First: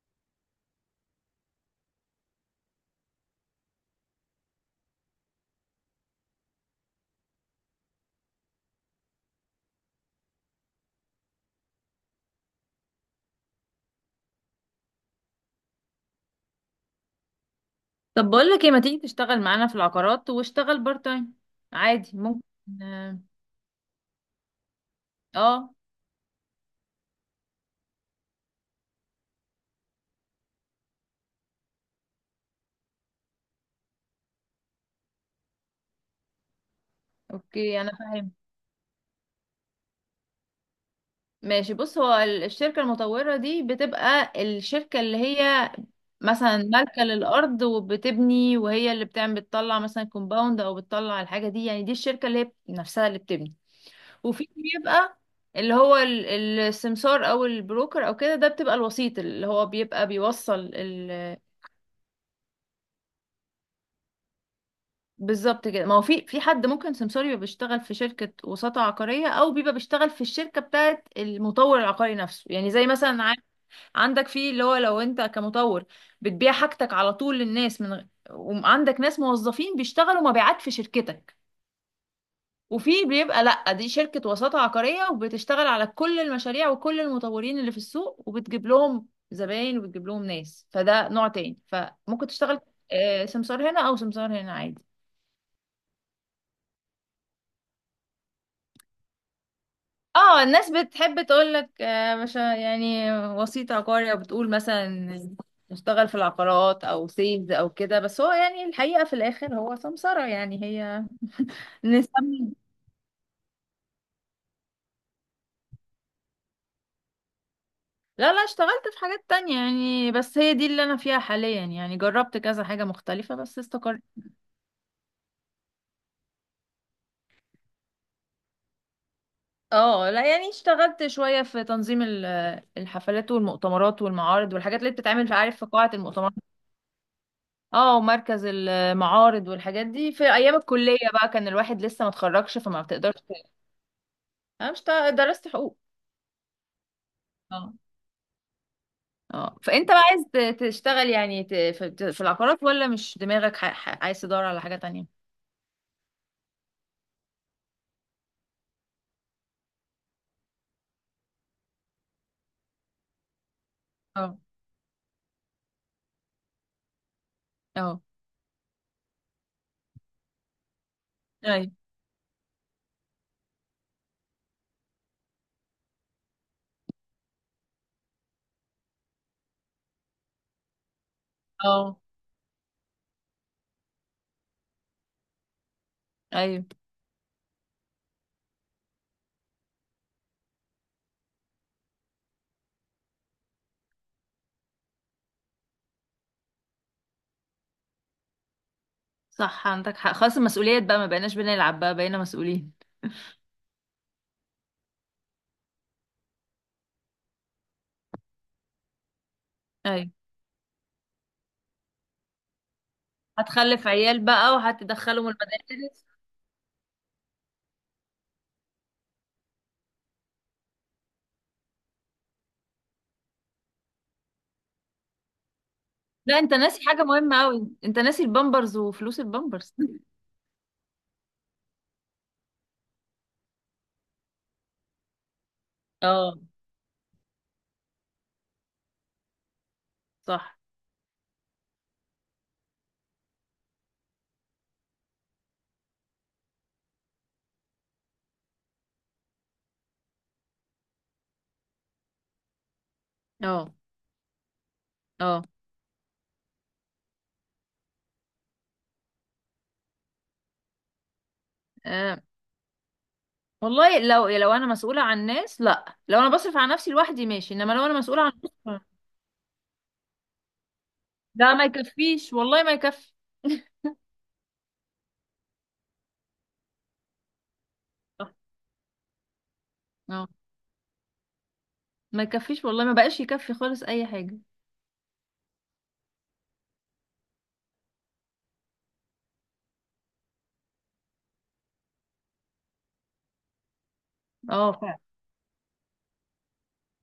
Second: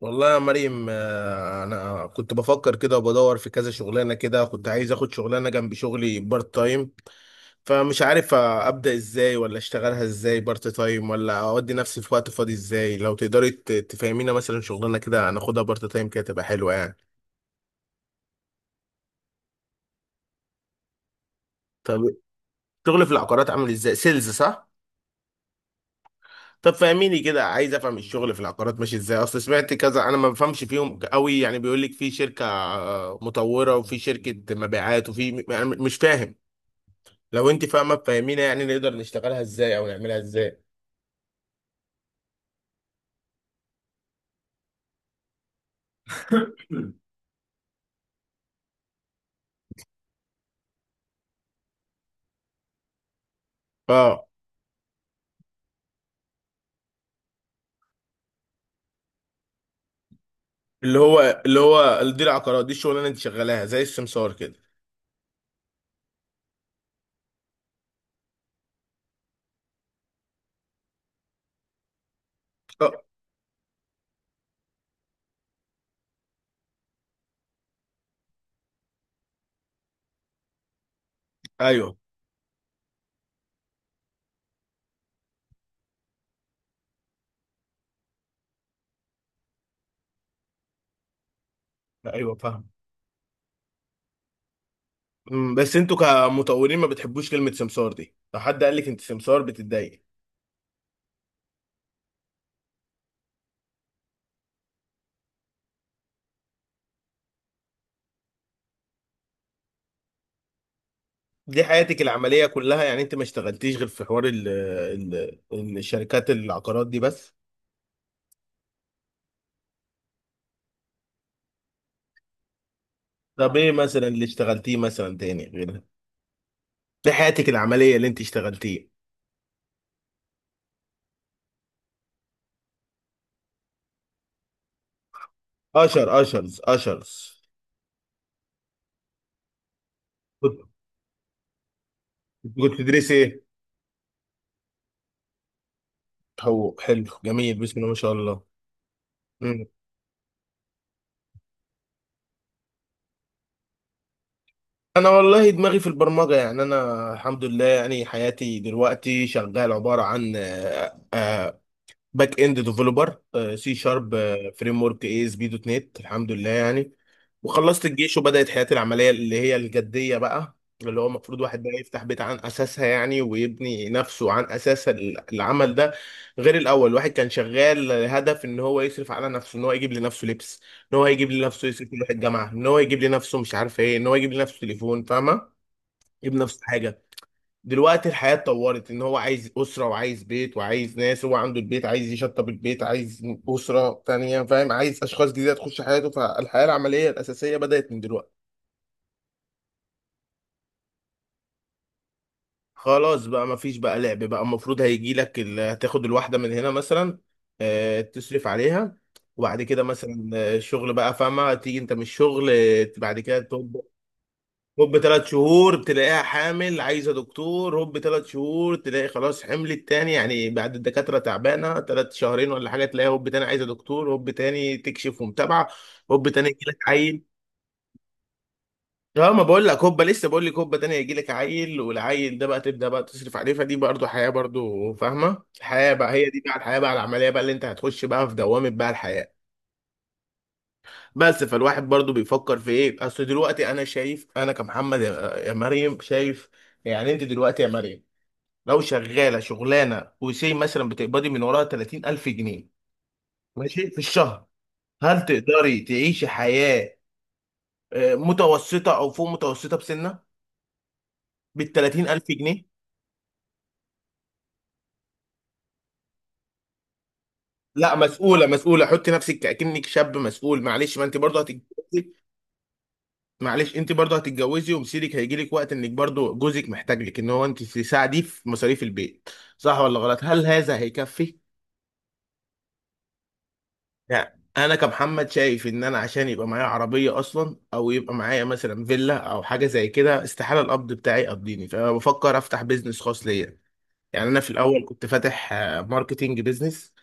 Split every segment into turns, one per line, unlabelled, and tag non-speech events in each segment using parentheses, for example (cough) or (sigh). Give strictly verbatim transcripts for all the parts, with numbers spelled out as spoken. والله يا مريم، آه، انا كنت بفكر كده وبدور في كذا شغلانه كده. كنت عايز اخد شغلانه جنب شغلي بارت تايم، فمش عارف ابدا ازاي ولا اشتغلها ازاي بارت تايم ولا اودي نفسي في وقت فاضي ازاي. لو تقدري ت- تفهمينا مثلا شغلانه كده هناخدها بارت تايم كده تبقى حلوه يعني.
طب، بقول لك ايه، ما تيجي تشتغل معانا في العقارات واشتغل بارت تايم؟
طب
عادي، ممكن.
شغل في
اه.
العقارات عامل ازاي؟ سيلز، صح؟
آه،
طب فهميني كده، عايز افهم الشغل في العقارات ماشي ازاي، اصل سمعت كذا. انا ما بفهمش فيهم قوي يعني. بيقول لك في شركة آه، مطورة، وفي شركة مبيعات، وفي م- يعني مش فاهم. لو انت
اوكي، انا
فاهمة
فاهم.
فهمينا، يعني نقدر نشتغلها ازاي او نعملها ازاي.
ماشي، بص هو ال- الشركة المطورة دي بتبقى الشركة اللي هي مثلا مالكة
(clears throat)
للأرض وبتبني، وهي اللي بتعمل بتطلع مثلا كومباوند أو بتطلع الحاجة دي، يعني دي الشركة اللي هي نفسها اللي بتبني.
اه.
وفي بيبقى اللي هو ال- السمسار أو البروكر أو كده، ده بتبقى الوسيط اللي هو بيبقى بيوصل.
اللي هو اللي هو دي العقارات، دي الشغلانة اللي انت شغالاها زي السمسار كده.
بالظبط كده، ما هو في في حد ممكن سمسار يبقى بيشتغل في شركة وساطة عقارية، أو بيبقى بيشتغل في الشركة بتاعت المطور العقاري نفسه، يعني زي
اه،
مثلا ع- عندك، في اللي هو لو أنت كمطور بتبيع حاجتك على طول للناس من غ- وعندك ناس موظفين بيشتغلوا مبيعات في شركتك.
ايوه،
وفي بيبقى لأ، دي شركة وساطة عقارية وبتشتغل على كل المشاريع وكل المطورين اللي في السوق، وبتجيب لهم زباين وبتجيب لهم ناس، فده نوع تاني، فممكن
ايوه
تشتغل
فاهم.
آه، سمسار هنا أو سمسار هنا، عادي.
أمم، بس انتوا كمطورين ما بتحبوش كلمة سمسار دي؟ لو حد قال لك انت سمسار بتتضايق؟
اه، الناس بتحب تقولك آه، مش يعني وسيط عقاري، او بتقول مثلا اشتغل في العقارات او سيلز او كده، بس هو يعني الحقيقة في الاخر هو سمسرة، يعني هي
دي حياتك العملية
نسمي...
كلها يعني؟ انت ما اشتغلتيش غير في حوار ال ال الشركات العقارات دي بس؟
لا، لا، اشتغلت في حاجات تانية يعني، بس هي دي اللي انا فيها حاليا، يعني جربت كذا حاجة مختلفة
طب
بس
ايه
استقرت.
مثلا اللي اشتغلتيه مثلا تاني غيرها؟ دي حياتك العملية اللي انت اشتغلتيه؟
اه، لا يعني اشتغلت شوية في تنظيم ال- الحفلات والمؤتمرات والمعارض والحاجات اللي بتتعمل في، عارف، في قاعة
اشر
المؤتمرات.
اشرز اشرز.
اه، ومركز المعارض والحاجات دي في ايام
كنت
الكليه بقى، كان الواحد لسه ما اتخرجش
كنت
فما
بتدرسي
بتقدرش.
ايه؟
انا مش تع- درست حقوق.
حقوق، حلو، جميل،
اه.
بسم الله ما شاء الله.
اه،
مم.
فانت بقى عايز ت- تشتغل يعني، ت- في ت- في العقارات، ولا مش دماغك، ح- ح- عايز تدور على حاجه تانية؟
انا والله دماغي في البرمجة، يعني انا الحمد لله يعني حياتي دلوقتي شغال عبارة عن آه، آه، باك اند ديفلوبر، سي شارب،
اه.
فريم ورك اي اس بي دوت نت، الحمد لله يعني. وخلصت
اه.
الجيش وبدأت حياتي العملية اللي هي الجدية بقى، اللي هو المفروض واحد
ايوه.
بقى يفتح بيت عن أساسها يعني، ويبني نفسه عن أساس ال- العمل ده. غير الأول الواحد كان شغال هدف إن هو يصرف على نفسه، إن هو يجيب لنفسه لبس، إن هو يجيب لنفسه يصرف،
اه.
يروح الجامعة، إن هو يجيب لنفسه مش عارف إيه، إن هو يجيب لنفسه تليفون، فاهمة، يجيب نفسه
ايوه.
حاجة. دلوقتي الحياة اتطورت، ان هو عايز اسرة، وعايز بيت، وعايز ناس، هو عنده البيت عايز يشطب البيت، عايز اسرة تانية، فاهم، عايز اشخاص جديدة تخش حياته. فالحياة العملية الاساسية بدأت من دلوقتي.
صح، عندك حق. خلاص المسؤوليات بقى، ما بقيناش بنلعب بقى، بقينا مسؤولين.
خلاص بقى، مفيش بقى لعب بقى، المفروض هيجي لك ال- هتاخد الواحدة من هنا مثلا، آه، تصرف عليها، وبعد كده
ايوه.
مثلا آه، الشغل بقى فاهمة، تيجي انت من الشغل آه، بعد كده تطبخ.
هتخلف عيال بقى
هوب، ثلاث
وهتدخلهم
شهور
المدارس.
تلاقيها حامل عايزه دكتور، هوب، ثلاث شهور تلاقي خلاص حملت تاني يعني، بعد الدكاتره تعبانه ثلاث شهرين ولا حاجه تلاقيها هوب تاني عايزه دكتور، هوب تاني تكشف ومتابعه، هوب
لا
تاني
انت
يجي لك
ناسي حاجه
عيل.
مهمه قوي، انت ناسي البامبرز وفلوس
اه، ما بقول
البامبرز.
لك هوبا،
(laughs)
لسه بقول لك هوبا تاني هيجي لك عيل، والعيل ده بقى تبدا بقى تصرف عليه، فدي برضه حياه برضه، فاهمه. الحياه بقى هي
اه.
دي بقى، الحياه بقى العمليه بقى اللي انت هتخش بقى في دوامه بقى الحياه.
صح.
بس فالواحد برضه بيفكر في ايه، اصل دلوقتي انا شايف، انا كمحمد يا يا مريم شايف، يعني انت دلوقتي يا مريم لو شغاله شغلانه وسي مثلا بتقبضي من وراها ثلاثين ألف جنيه
اه.
ماشي في الشهر، هل
اه.
تقدري تعيشي حياه آه، متوسطه او فوق متوسطه بسنه بال
آه
ثلاثين ألف جنيه؟
والله، لو لو انا مسؤولة عن ناس لا، لو انا بصرف على نفسي لوحدي ماشي، انما لو
لا،
انا مسؤولة عن
مسؤوله
ناس...
مسؤوله، حطي نفسك اكنك شاب مسؤول، معلش ما انت
(laughs)
برضه
ده ما
هتتجوزي،
يكفيش والله، ما يكفي. (laughs)
معلش انت برضه هتتجوزي ومصيرك هيجي لك وقت انك برضه جوزك محتاج لك ان هو انت تساعديه
صح.
في مصاريف البيت، صح ولا غلط؟
اه،
هل هذا هيكفي؟
ما يكفيش والله، ما بقاش يكفي خالص اي حاجة.
يعني انا كمحمد شايف ان انا عشان يبقى معايا عربيه اصلا او يبقى معايا مثلا فيلا او حاجه زي كده، استحاله القبض بتاعي يقضيني، فبفكر افتح بيزنس خاص ليا. يعني انا في
اه
الاول
فعلا.
كنت فاتح آه، ماركتينج بيزنس،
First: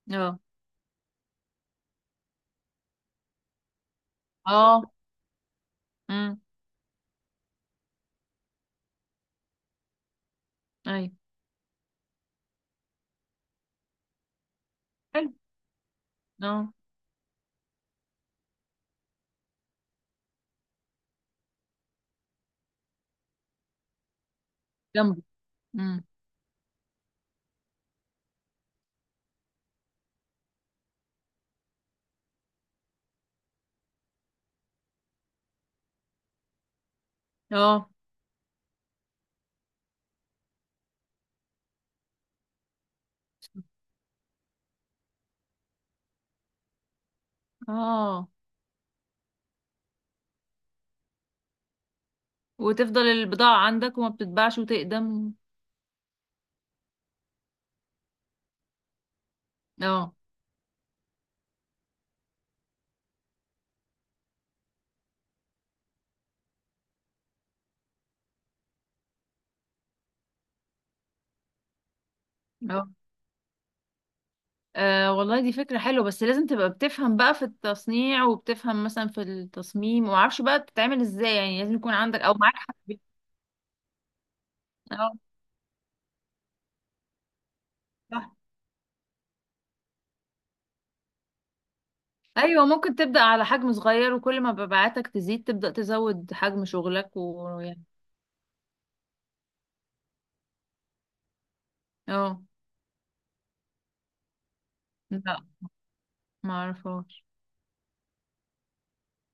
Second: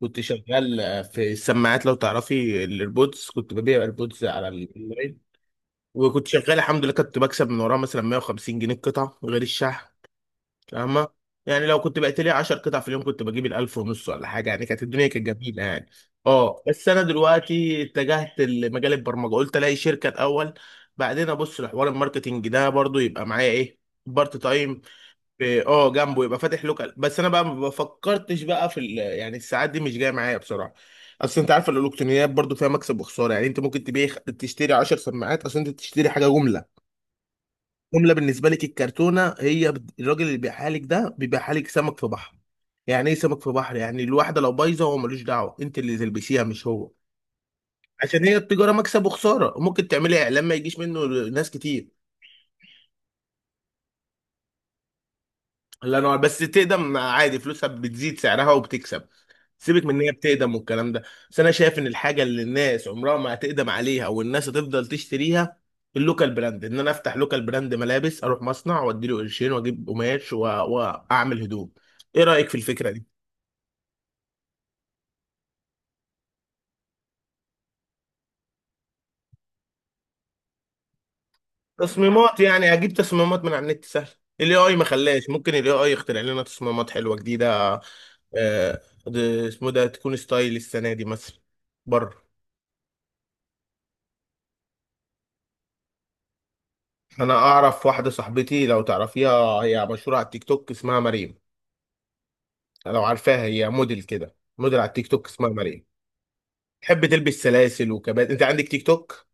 كنت
اه.
شغال آه، في السماعات لو تعرفي الايربودز، كنت ببيع ايربودز على
اه.
الاونلاين، وكنت
امم
شغال الحمد لله، كنت بكسب من وراها مثلا مية وخمسين جنيه القطعه غير الشحن، فاهمة.
ايوه،
يعني لو كنت بقيت لي 10 قطع في اليوم كنت بجيب الألف ونص ولا حاجة يعني، كانت الدنيا كانت
حلو.
جميلة يعني. اه،
اه
بس أنا دلوقتي اتجهت لمجال البرمجة، قلت ألاقي شركة الأول، بعدين أبص لحوار الماركتينج ده برضو يبقى معايا إيه، بارت تايم
جنبه.
في- اه
امم
جنبه، يبقى فاتح لوكال. بس أنا بقى ما فكرتش بقى في ال- يعني الساعات دي مش جاية معايا بصراحة. أصل أنت عارف الإلكترونيات برضو فيها مكسب وخسارة، يعني أنت ممكن تبيع تشتري 10 سماعات، أصل أنت تشتري حاجة جملة،
اه.
جمله بالنسبه لك الكرتونه هي بت- الراجل اللي بيبيعها لك ده بيبيعها لك سمك في بحر. يعني ايه سمك في بحر؟ يعني الواحده لو بايظه هو ملوش دعوه، انت اللي تلبسيها مش هو، عشان
اه،
هي التجاره مكسب وخساره، وممكن تعملي اعلان ما يجيش منه ناس كتير.
وتفضل البضاعة عندك وما بتتباعش وتقدم.
الله ينور، بس تقدم عادي، فلوسها بتزيد، سعرها وبتكسب، سيبك من ان هي
اه.
بتقدم والكلام ده. بس انا شايف ان الحاجه اللي الناس عمرها ما هتقدم عليها والناس هتفضل تشتريها، اللوكال براند، ان انا افتح لوكال براند ملابس، اروح مصنع واديله قرشين واجيب قماش و... واعمل هدوم. ايه رايك في
اه.
الفكره دي؟
آه والله دي فكرة حلوة، بس لازم تبقى بتفهم بقى في التصنيع، وبتفهم مثلا في التصميم، ومعرفش بقى بتتعمل ازاي يعني، لازم يكون عندك او
تصميمات
معاك
يعني اجيب
حد.
تصميمات من على النت سهل، الاي اي ما
اه.
خلاش ممكن الاي اي يخترع لنا تصميمات حلوه جديده.
صح.
آه، ده- اسمه ده تكون ستايل السنه دي مثلا، بره.
ايوه، ممكن تبدأ على حجم صغير، وكل ما مبيعاتك تزيد تبدأ تزود حجم شغلك،
انا
ويعني...
اعرف واحده صاحبتي لو تعرفيها، هي مشهوره على التيك توك، اسمها مريم،
اه.
لو عارفاها، هي موديل كده، موديل على التيك توك،
لا،
اسمها مريم،
ما
تحب
اعرفهاش.
تلبس سلاسل وكبات، انت عندك تيك توك؟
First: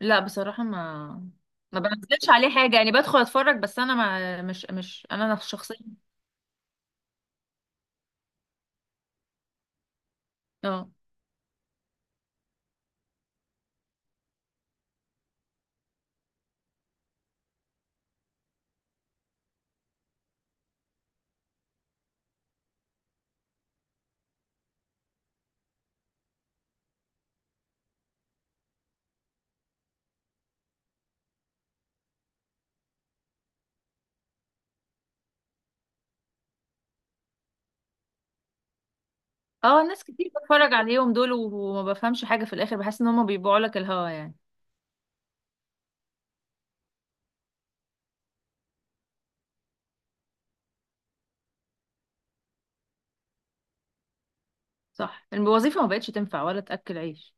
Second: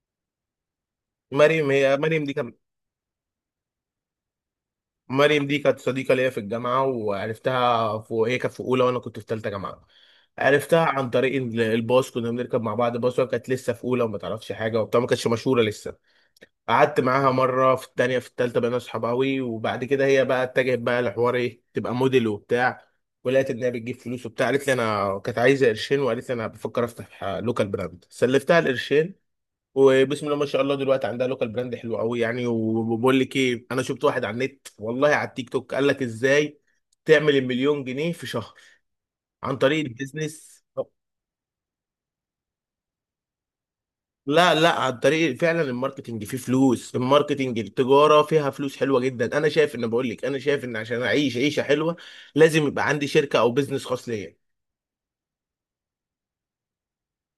لا بصراحة، ما
مريم
ما
هي مريم
بنزلش
دي
عليه
كانت
حاجة يعني، بدخل اتفرج بس، انا ما مش مش انا
مريم دي كانت
شخصيا.
صديقه ليا في الجامعه، وعرفتها في هي كانت في اولى وانا كنت في ثالثه جامعه، عرفتها
اه.
عن طريق ال- الباص، كنا بنركب مع بعض باص، وهي كانت لسه في اولى وما تعرفش حاجه وبتاع، ما كانتش مشهوره لسه. قعدت معاها مرة في التانية في التالتة بقينا صحاب أوي، وبعد كده هي بقى اتجهت بقى لحوار إيه، تبقى موديل وبتاع، ولقيت إن هي بتجيب فلوس وبتاع، قالت لي أنا كانت عايزة قرشين، وقالت لي أنا بفكر أفتح لوكال براند، سلفتها القرشين، وبسم الله ما شاء الله دلوقتي عندها لوكال براند حلو أوي يعني. وبقول لك إيه، أنا شفت واحد على النت، والله على التيك توك، قال لك إزاي تعمل المليون جنيه في شهر عن
اه،
طريق
ناس كتير
البيزنس.
بتفرج عليهم دول وما بفهمش حاجة، في الاخر بحس ان هم بيبيعوا لك الهوا يعني.
لا، لا، على الطريق فعلا، الماركتنج فيه فلوس، الماركتنج التجارة فيها فلوس حلوة جدا. انا شايف ان بقول لك انا شايف ان عشان اعيش عيشة حلوة لازم يبقى عندي شركة او بزنس خاص ليا.
صح، الوظيفة ما بقتش تنفع ولا تأكل عيش.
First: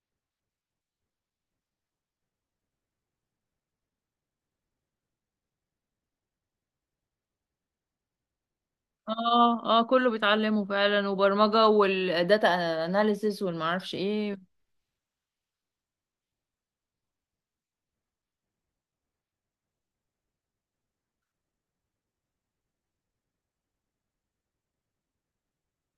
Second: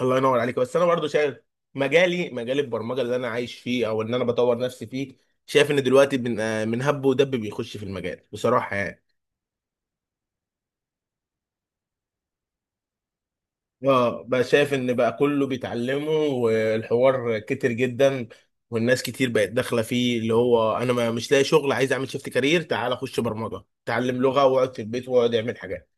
الله ينور عليك. بس انا برضو شايف مجالي مجال البرمجة اللي انا عايش فيه او ان انا بطور نفسي فيه، شايف ان دلوقتي من آه، من هب ودب بيخش في المجال بصراحة يعني.
اه. اه، كله بيتعلمه فعلا، وبرمجة والداتا اناليسيس والمعرفش
اه،
ايه.
بقى شايف ان بقى كله بيتعلمه والحوار كتر جدا، والناس كتير بقت داخله فيه، اللي هو انا ما مش لاقي شغل عايز اعمل شيفت كارير، تعال اخش برمجه اتعلم لغه واقعد في البيت واقعد اعمل حاجات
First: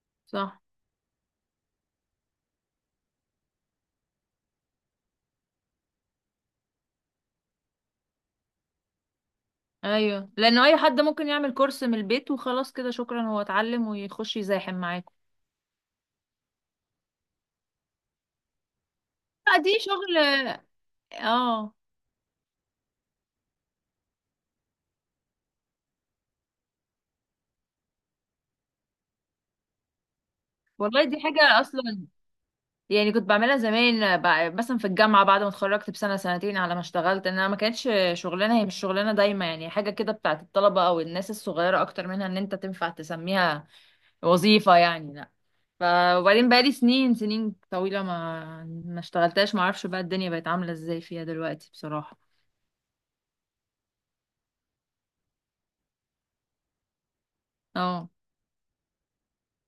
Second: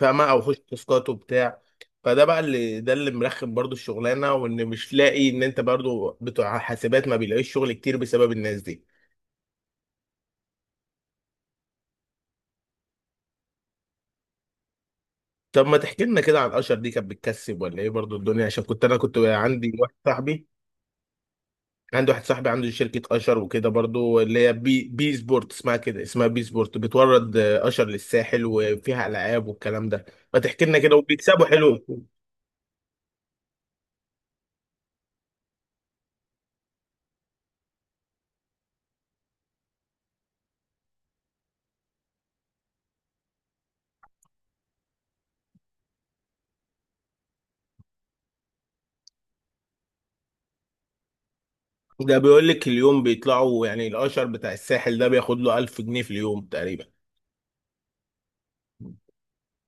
فاهمه، او اخش
صح.
تاسكات وبتاع. فده بقى اللي ده اللي مرخم برضو الشغلانه، وان مش لاقي ان انت برضو بتوع حاسبات ما بيلاقيش شغل كتير بسبب الناس دي.
ايوه، لانه اي حد ممكن يعمل كورس من البيت وخلاص كده شكرا، هو اتعلم ويخش يزاحم معاكم.
طب ما تحكي لنا كده عن اشر، دي كانت بتكسب ولا ايه برضو الدنيا، عشان كنت انا كنت
لا، دي
عندي واحد
شغل.
صاحبي
اه،
عندي واحد صاحبي عنده شركة أشر وكده برضو، اللي هي بي, بي سبورت، اسمها كده اسمها بي سبورت، بتورد آه، أشر للساحل، وفيها ألعاب والكلام ده. ما تحكي لنا كده،
والله دي
وبيكسبوا
حاجة
حلو؟
اصلا، يعني كنت بعملها زمان بع- مثلا في الجامعة، بعد ما اتخرجت بسنة سنتين على ما اشتغلت، انها ما كانتش شغلانة، هي مش شغلانة دايما يعني، حاجة كده بتاعت الطلبة او الناس الصغيرة اكتر منها، ان انت تنفع تسميها وظيفة يعني، لا. ف... وبعدين بقالي سنين سنين طويلة ما ما اشتغلتهاش، ما اعرفش بقى الدنيا بقت عاملة ازاي فيها دلوقتي
ده
بصراحة.
بيقول لك اليوم بيطلعوا يعني الأشر بتاع الساحل ده بياخد له ألف جنيه في اليوم تقريبا،
اه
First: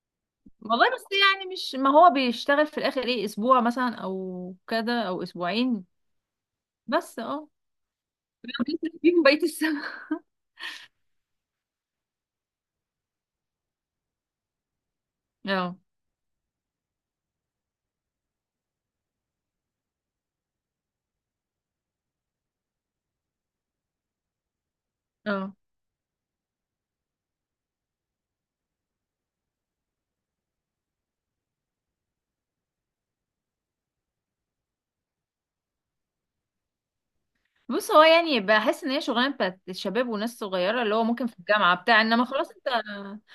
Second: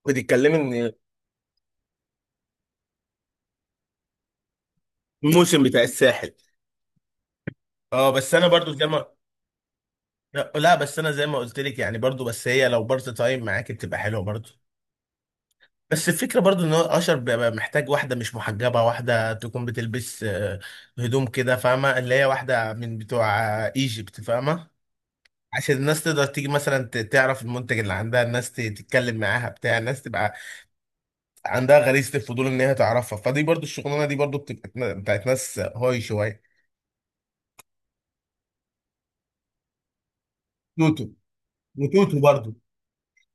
بتتكلمي
والله،
إن
بس يعني مش، ما هو بيشتغل في الاخر ايه، اسبوع مثلا او كده او
الموسم بتاع
اسبوعين.
الساحل؟
بس اه،
اه، بس انا برضو زي
بيصرف
ما،
فيهم بقية السنة.
لا، لا، بس انا زي ما قلت لك يعني برضو، بس هي لو بارت تايم معاك بتبقى حلوه برضو.
(laughs) اه.
بس الفكرة برضو ان هو اشر بيبقى محتاج واحدة مش محجبة، واحدة تكون بتلبس آه، هدوم كده فاهمة، اللي هي واحدة من بتوع آه، ايجيبت فاهمة،
اه،
عشان الناس تقدر تيجي مثلا ت- تعرف المنتج اللي عندها، الناس ت- تتكلم معاها بتاع، الناس تبقى عندها غريزة الفضول ان هي تعرفها، فدي برضو الشغلانة دي برضو بتبقى نا- بتاعت ناس هاي شوية.
بص هو يعني بحس ان هي شغلانة بتاعت الشباب وناس صغيرة، اللي هو
توتو
ممكن في الجامعة بتاع،
وتوتو
انما خلاص
برضو،
انت...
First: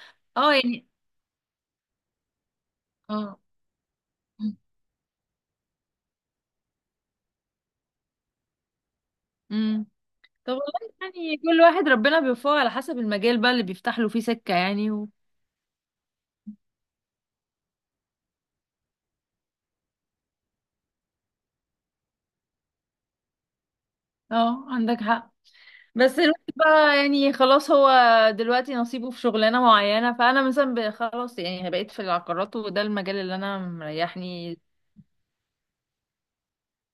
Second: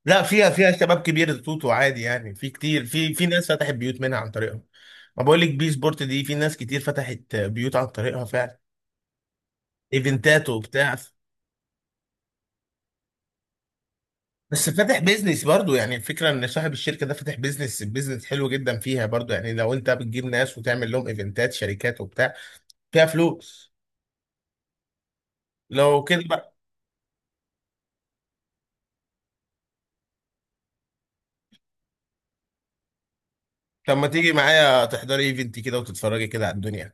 لا فيها
اه
فيها
يعني.
شباب كبير توتو عادي، يعني في كتير في في ناس فتحت بيوت منها عن طريقهم، ما بقول لك بي سبورت دي في ناس كتير فتحت بيوت عن طريقها فعلا،
اه.
ايفنتات
طب والله
وبتاع.
يعني، كل واحد ربنا بيوفقه على حسب المجال بقى اللي بيفتح له فيه سكة،
بس
يعني
فاتح
و...
بيزنس برضو يعني الفكره ان صاحب الشركه ده فاتح بيزنس بيزنس حلو جدا فيها برضو، يعني لو انت بتجيب ناس وتعمل لهم ايفنتات شركات وبتاع فيها فلوس
اه عندك حق.
لو
بس
كده
الواحد
بقى.
بقى يعني، خلاص هو دلوقتي نصيبه في شغلانة معينة، فأنا مثلا ب- خلاص يعني، بقيت في العقارات وده المجال اللي أنا
طب ما تيجي
مريحني.
معايا تحضري ايفنت كده وتتفرجي كده على الدنيا؟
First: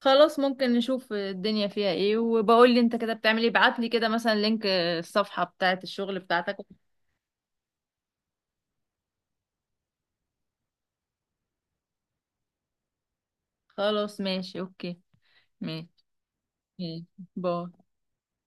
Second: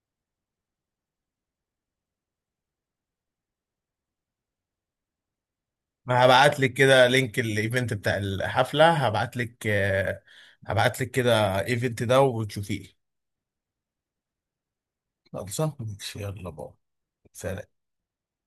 خلاص، ممكن نشوف الدنيا فيها ايه، وبقول لي انت كده بتعمل ايه، ابعت لي كده مثلا لينك الصفحة بتاعت الشغل
ما
بتاعتك.
هبعت لك كده لينك الايفنت بتاع الحفله، هبعت لك هبعت لك كده ايفنت ده وتشوفيه.
خلاص ماشي اوكي.
خلصان
ماشي.
ماشي، يلا بقى.
ماشي.
سلام.
باي.